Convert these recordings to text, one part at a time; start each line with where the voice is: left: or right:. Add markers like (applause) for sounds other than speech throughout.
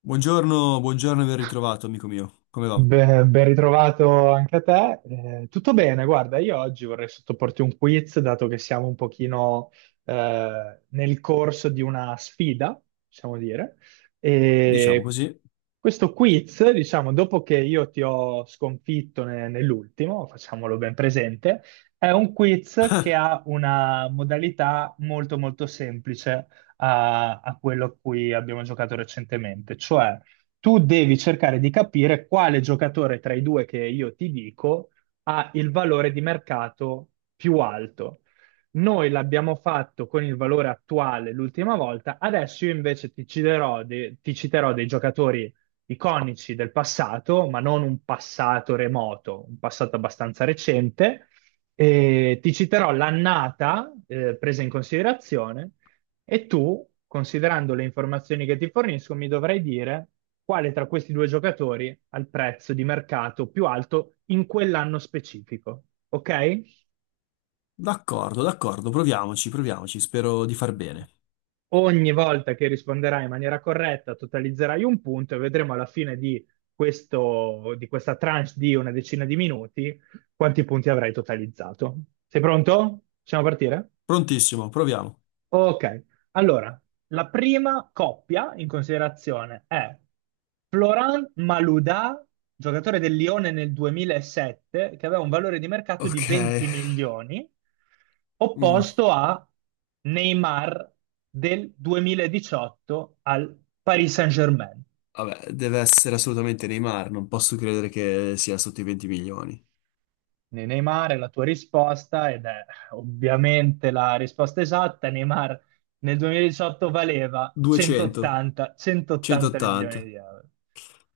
left: Buongiorno, buongiorno e ben ritrovato, amico mio. Come va?
right: Beh, ben ritrovato anche a te. Tutto bene, guarda, io oggi vorrei sottoporti un quiz, dato che siamo un pochino nel corso di una sfida, possiamo dire.
left: Diciamo
right: E
left: così.
right: questo quiz, diciamo, dopo che io ti ho sconfitto nell'ultimo, facciamolo ben presente, è un quiz che
left: (laughs)
right: ha una modalità molto molto semplice a quello a cui abbiamo giocato recentemente, cioè tu devi cercare di capire quale giocatore tra i due che io ti dico ha il valore di mercato più alto. Noi l'abbiamo fatto con il valore attuale l'ultima volta, adesso io invece ti citerò, ti citerò dei giocatori iconici del passato, ma non un passato remoto, un passato abbastanza recente, e ti citerò l'annata presa in considerazione e tu, considerando le informazioni che ti fornisco, mi dovrai dire quale tra questi due giocatori ha il prezzo di mercato più alto in quell'anno specifico. Ok?
left: D'accordo, d'accordo, proviamoci, proviamoci. Spero di far bene.
right: Ogni volta che risponderai in maniera corretta, totalizzerai un punto e vedremo alla fine di questo, di questa tranche di una decina di minuti quanti punti avrai totalizzato. Sei pronto? Possiamo partire?
left: Prontissimo, proviamo.
right: Ok, allora, la prima coppia in considerazione è Florent Malouda, giocatore del Lione nel 2007, che aveva un valore di mercato di
left: Ok.
right: 20 milioni,
left: Mm,
right: opposto a Neymar del 2018 al Paris Saint-Germain.
left: Vabbè, deve essere assolutamente Neymar, non posso credere che sia sotto i 20 milioni.
right: Neymar è la tua risposta ed è ovviamente la risposta esatta. Neymar nel 2018 valeva
left: 200,
right: 180, 180 milioni
left: 180.
right: di euro.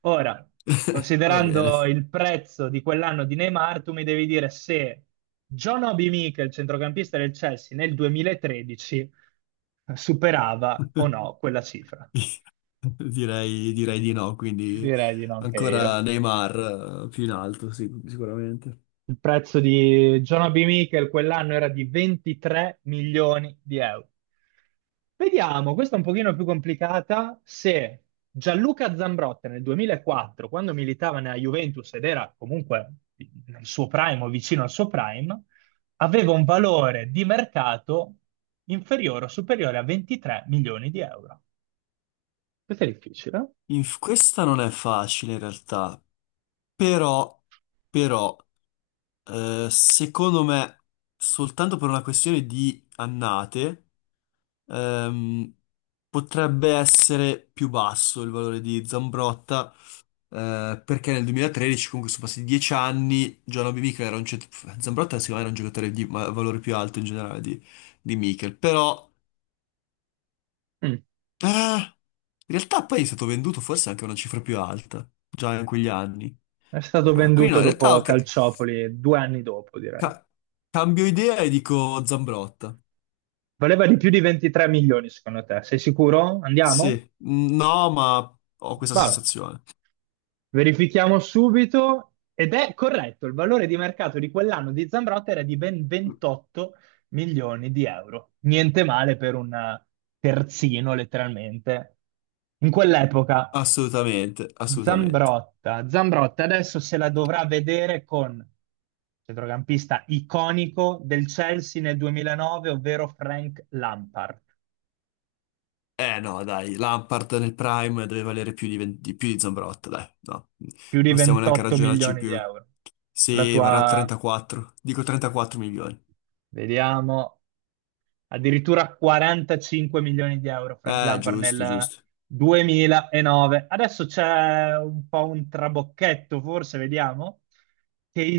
right: Ora,
left: (laughs) Va bene.
right: considerando il prezzo di quell'anno di Neymar, tu mi devi dire se John Obi Mikel, centrocampista del Chelsea, nel 2013 superava o no quella cifra.
left: (laughs) Direi di no, quindi
right: Direi di no anche
left: ancora
right: io.
left: Neymar più in alto, sì, sicuramente.
right: Il prezzo di Jonah B. Michael quell'anno era di 23 milioni di euro. Vediamo, questa è un pochino più complicata, se Gianluca Zambrotta nel 2004, quando militava nella Juventus ed era comunque nel suo prime o vicino al suo prime, aveva un valore di mercato inferiore o superiore a 23 milioni di euro. Questo è difficile.
left: Questa non è facile in realtà. Però, però, secondo me, soltanto per una questione di annate, ehm, potrebbe essere più basso il valore di Zambrotta, perché nel 2013, comunque sono passati 10 anni, John Obi Mikel era un. Zambrotta secondo me era un giocatore di valore più alto in generale di Mikel, però,
right: Eh? Mm.
left: in realtà poi è stato venduto forse anche a una cifra più alta, già in quegli anni.
right: È stato
left: Quindi no,
right: venduto
left: in realtà,
right: dopo
left: ok.
right: Calciopoli due anni dopo, direi.
left: Ca- cambio idea e dico Zambrotta.
right: Valeva di più di 23 milioni, secondo te? Sei sicuro? Andiamo?
left: Sì, no, ma ho questa
right: Vabbè.
left: sensazione.
right: Verifichiamo subito. Ed è corretto, il valore di mercato di quell'anno di Zambrotta era di ben 28 milioni di euro. Niente male per un terzino, letteralmente. In quell'epoca,
left: Assolutamente, assolutamente.
right: Zambrotta, Zambrotta adesso se la dovrà vedere con centrocampista iconico del Chelsea nel 2009, ovvero Frank Lampard.
left: Eh no, dai, Lampard nel Prime deve valere più di 20 di più di Zambrotta, dai, no.
right: Più di
left: Non stiamo neanche a
right: 28
left: ragionarci
right: milioni di
left: più.
right: euro. La
left: Sì, varrà
right: tua,
left: 34. Dico 34 milioni.
right: vediamo, addirittura 45 milioni di euro Frank Lampard
left: Giusto,
right: nel
left: giusto.
right: 2009. Adesso c'è un po' un trabocchetto, forse, vediamo.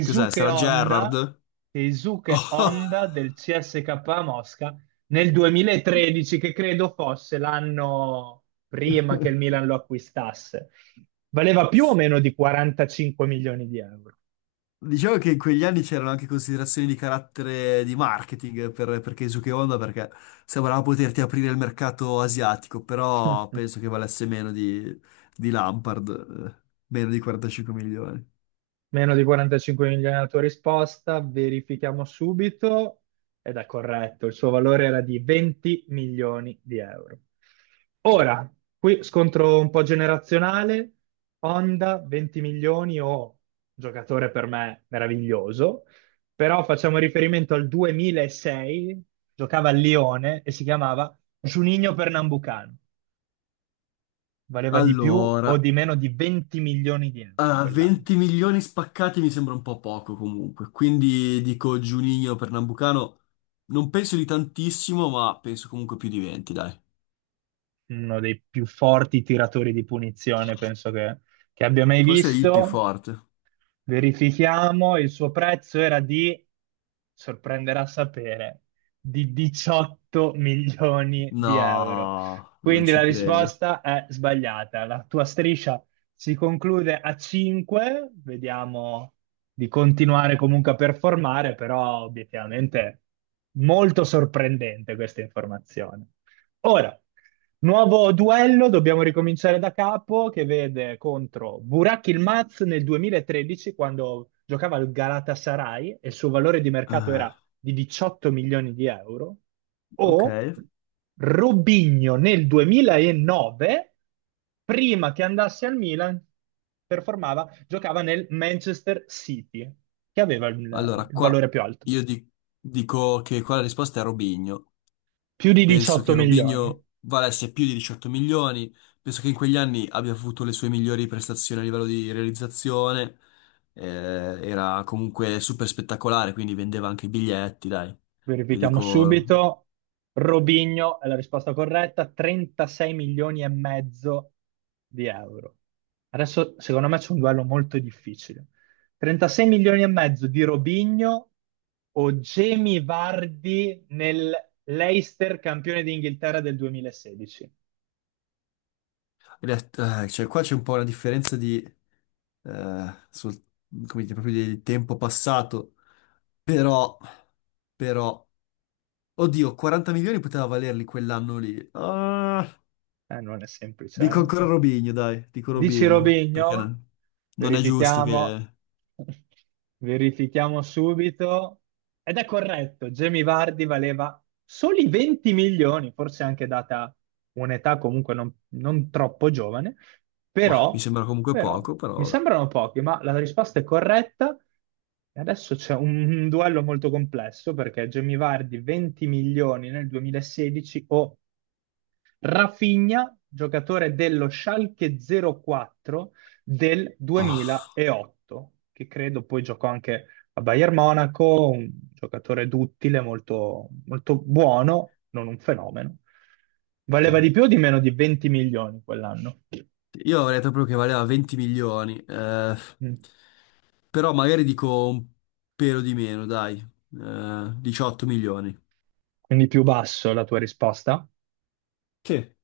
left: Cos'è? Sarà
right: Honda,
left: Gerrard?
right: Keisuke
left: (laughs)
right: Honda del CSKA Mosca nel 2013, che credo fosse l'anno prima che
left: Oh.
right: il Milan lo acquistasse. Valeva più o meno di 45 milioni di euro.
left: Diciamo che in quegli anni c'erano anche considerazioni di carattere di marketing per Keisuke Honda perché sembrava poterti aprire il mercato asiatico, però
right: (laughs)
left: penso che valesse meno di Lampard, meno di 45 milioni.
right: Meno di 45 milioni la tua risposta, verifichiamo subito ed è corretto, il suo valore era di 20 milioni di euro. Ora, qui scontro un po' generazionale, Honda 20 milioni o giocatore per me meraviglioso, però facciamo riferimento al 2006, giocava a Lione e si chiamava Juninho Pernambucano, valeva di più o
left: Allora,
right: di meno di 20 milioni di euro quell'anno.
left: 20 milioni spaccati mi sembra un po' poco comunque, quindi dico Juninho per Nambucano, non penso di tantissimo, ma penso comunque più di 20, dai.
right: Uno dei più forti tiratori di punizione, penso che abbia mai
left: Forse è il più
right: visto.
left: forte.
right: Verifichiamo, il suo prezzo era di, sorprenderà sapere, di 18 (laughs) milioni di euro.
left: No, non
right: Quindi
left: ci
right: la
left: credo.
right: risposta è sbagliata. La tua striscia si conclude a 5, vediamo di continuare comunque a performare, però obiettivamente molto sorprendente questa informazione. Ora, nuovo duello, dobbiamo ricominciare da capo, che vede contro Burak Yılmaz nel 2013, quando giocava al Galatasaray e il suo valore di mercato era
left: Ah,
right: di 18 milioni di euro,
left: ok.
right: o Robinho nel 2009, prima che andasse al Milan, performava, giocava nel Manchester City, che aveva il
left: Allora,
right: il
left: qua
right: valore più alto,
left: io dico che qua la risposta è Robinho.
right: più di
left: Penso
right: 18
left: che
right: milioni.
left: Robinho valesse più di 18 milioni, penso che in quegli anni abbia avuto le sue migliori prestazioni a livello di realizzazione, eh, era comunque super spettacolare, quindi vendeva anche i biglietti, dai. Io
right: Verifichiamo
left: dico,
right: subito. Robinho è la risposta corretta, 36 milioni e mezzo di euro. Adesso, secondo me, c'è un duello molto difficile. 36 milioni e mezzo di Robinho o Jamie Vardy nel Leicester campione d'Inghilterra del 2016?
left: in realtà, cioè, qua c'è un po' una differenza di, eh, sul- come dire, proprio di tempo passato, però, però, oddio, 40 milioni poteva valerli quell'anno lì. Ah.
right: Non è
left: Dico
right: semplice.
left: ancora
right: Eh.
left: Robinho, dai, dico
right: Dici
left: Robinho, perché
right: Robigno?
left: non è giusto
right: Verifichiamo.
left: che.
right: (laughs) Verifichiamo subito. Ed è corretto, Jamie Vardy valeva soli 20 milioni, forse anche data un'età comunque non troppo giovane,
left: Ma mi
right: però,
left: sembra comunque
right: però
left: poco,
right: mi
left: però, vabbè.
right: sembrano pochi, ma la risposta è corretta. E adesso c'è un duello molto complesso perché Jamie Vardy 20 milioni nel 2016 o Rafinha, giocatore dello Schalke 04 del
left: Ah.
right: 2008, che credo poi giocò anche a Bayern Monaco, un giocatore duttile, molto, molto buono, non un fenomeno. Valeva di più o di meno di 20 milioni quell'anno?
left: Io avrei detto proprio che valeva 20 milioni,
right: Mm.
left: però magari dico un pelo di meno, dai, 18 milioni.
right: Quindi più basso la tua risposta?
left: Che?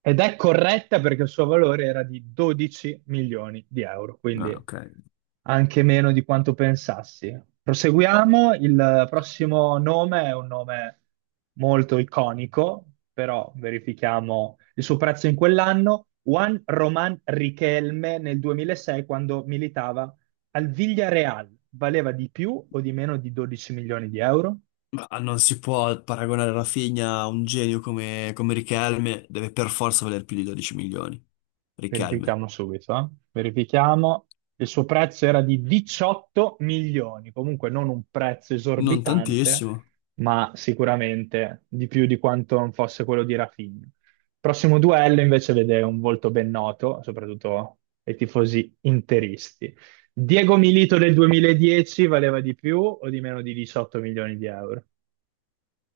right: Ed è corretta perché il suo valore era di 12 milioni di euro, quindi
left: Ah, ok.
right: anche meno di quanto pensassi. Proseguiamo, il prossimo nome è un nome molto iconico, però verifichiamo il suo prezzo in quell'anno. Juan Román Riquelme nel 2006, quando militava al Villarreal, valeva di più o di meno di 12 milioni di euro?
left: Ma non si può paragonare Rafinha a un genio come Riquelme, deve per forza valer più di 12 milioni. Riquelme.
right: Verifichiamo subito, eh. Verifichiamo. Il suo prezzo era di 18 milioni, comunque non un prezzo
left: Non
right: esorbitante,
left: tantissimo.
right: ma sicuramente di più di quanto non fosse quello di Rafinha. Prossimo duello invece vede un volto ben noto, soprattutto ai tifosi interisti. Diego Milito del 2010 valeva di più o di meno di 18 milioni di euro?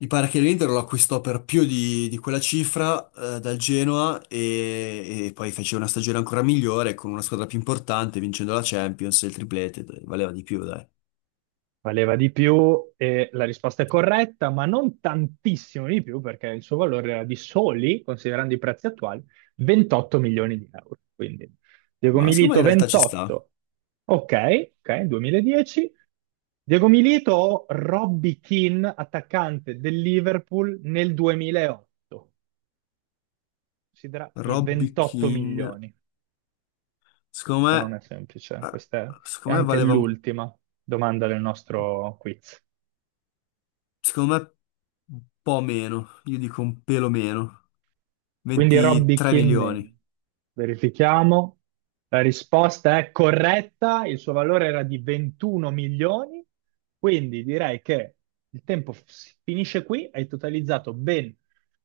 left: Mi pare che l'Inter lo acquistò per più di quella cifra dal Genoa e poi fece una stagione ancora migliore con una squadra più importante, vincendo la Champions e il triplete, dai, valeva di più, dai.
right: Valeva di più e la risposta è corretta, ma non tantissimo di più perché il suo valore era di soli, considerando i prezzi attuali, 28 milioni di euro. Quindi Diego
left: Ma secondo me
right: Milito
left: in realtà ci sta.
right: 28, ok, ok, 2010. Diego Milito o Robbie Keane, attaccante del Liverpool nel 2008. Considera i
left: Robby
right: 28
left: Keane,
right: milioni.
left: secondo
right: Questa non
left: me,
right: è semplice,
left: eh,
right: questa è
left: secondo me
right: anche
left: valeva un,
right: l'ultima domanda del nostro quiz.
left: secondo me un po' meno, io dico un pelo meno,
right: Quindi Robby
left: 23 milioni.
right: Kinman, verifichiamo. La risposta è corretta, il suo valore era di 21 milioni, quindi direi che il tempo finisce qui, hai totalizzato ben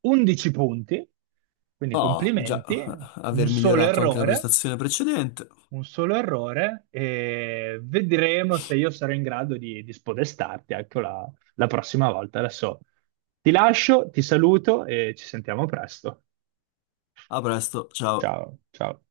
right: 11 punti, quindi
left: Oh, già,
right: complimenti, un
left: aver
right: solo
left: migliorato anche la
right: errore,
left: prestazione precedente.
right: un solo errore e vedremo se io sarò in grado di, spodestarti anche la prossima volta. Adesso ti lascio, ti saluto e ci sentiamo presto.
left: A presto, ciao.
right: Ciao, ciao.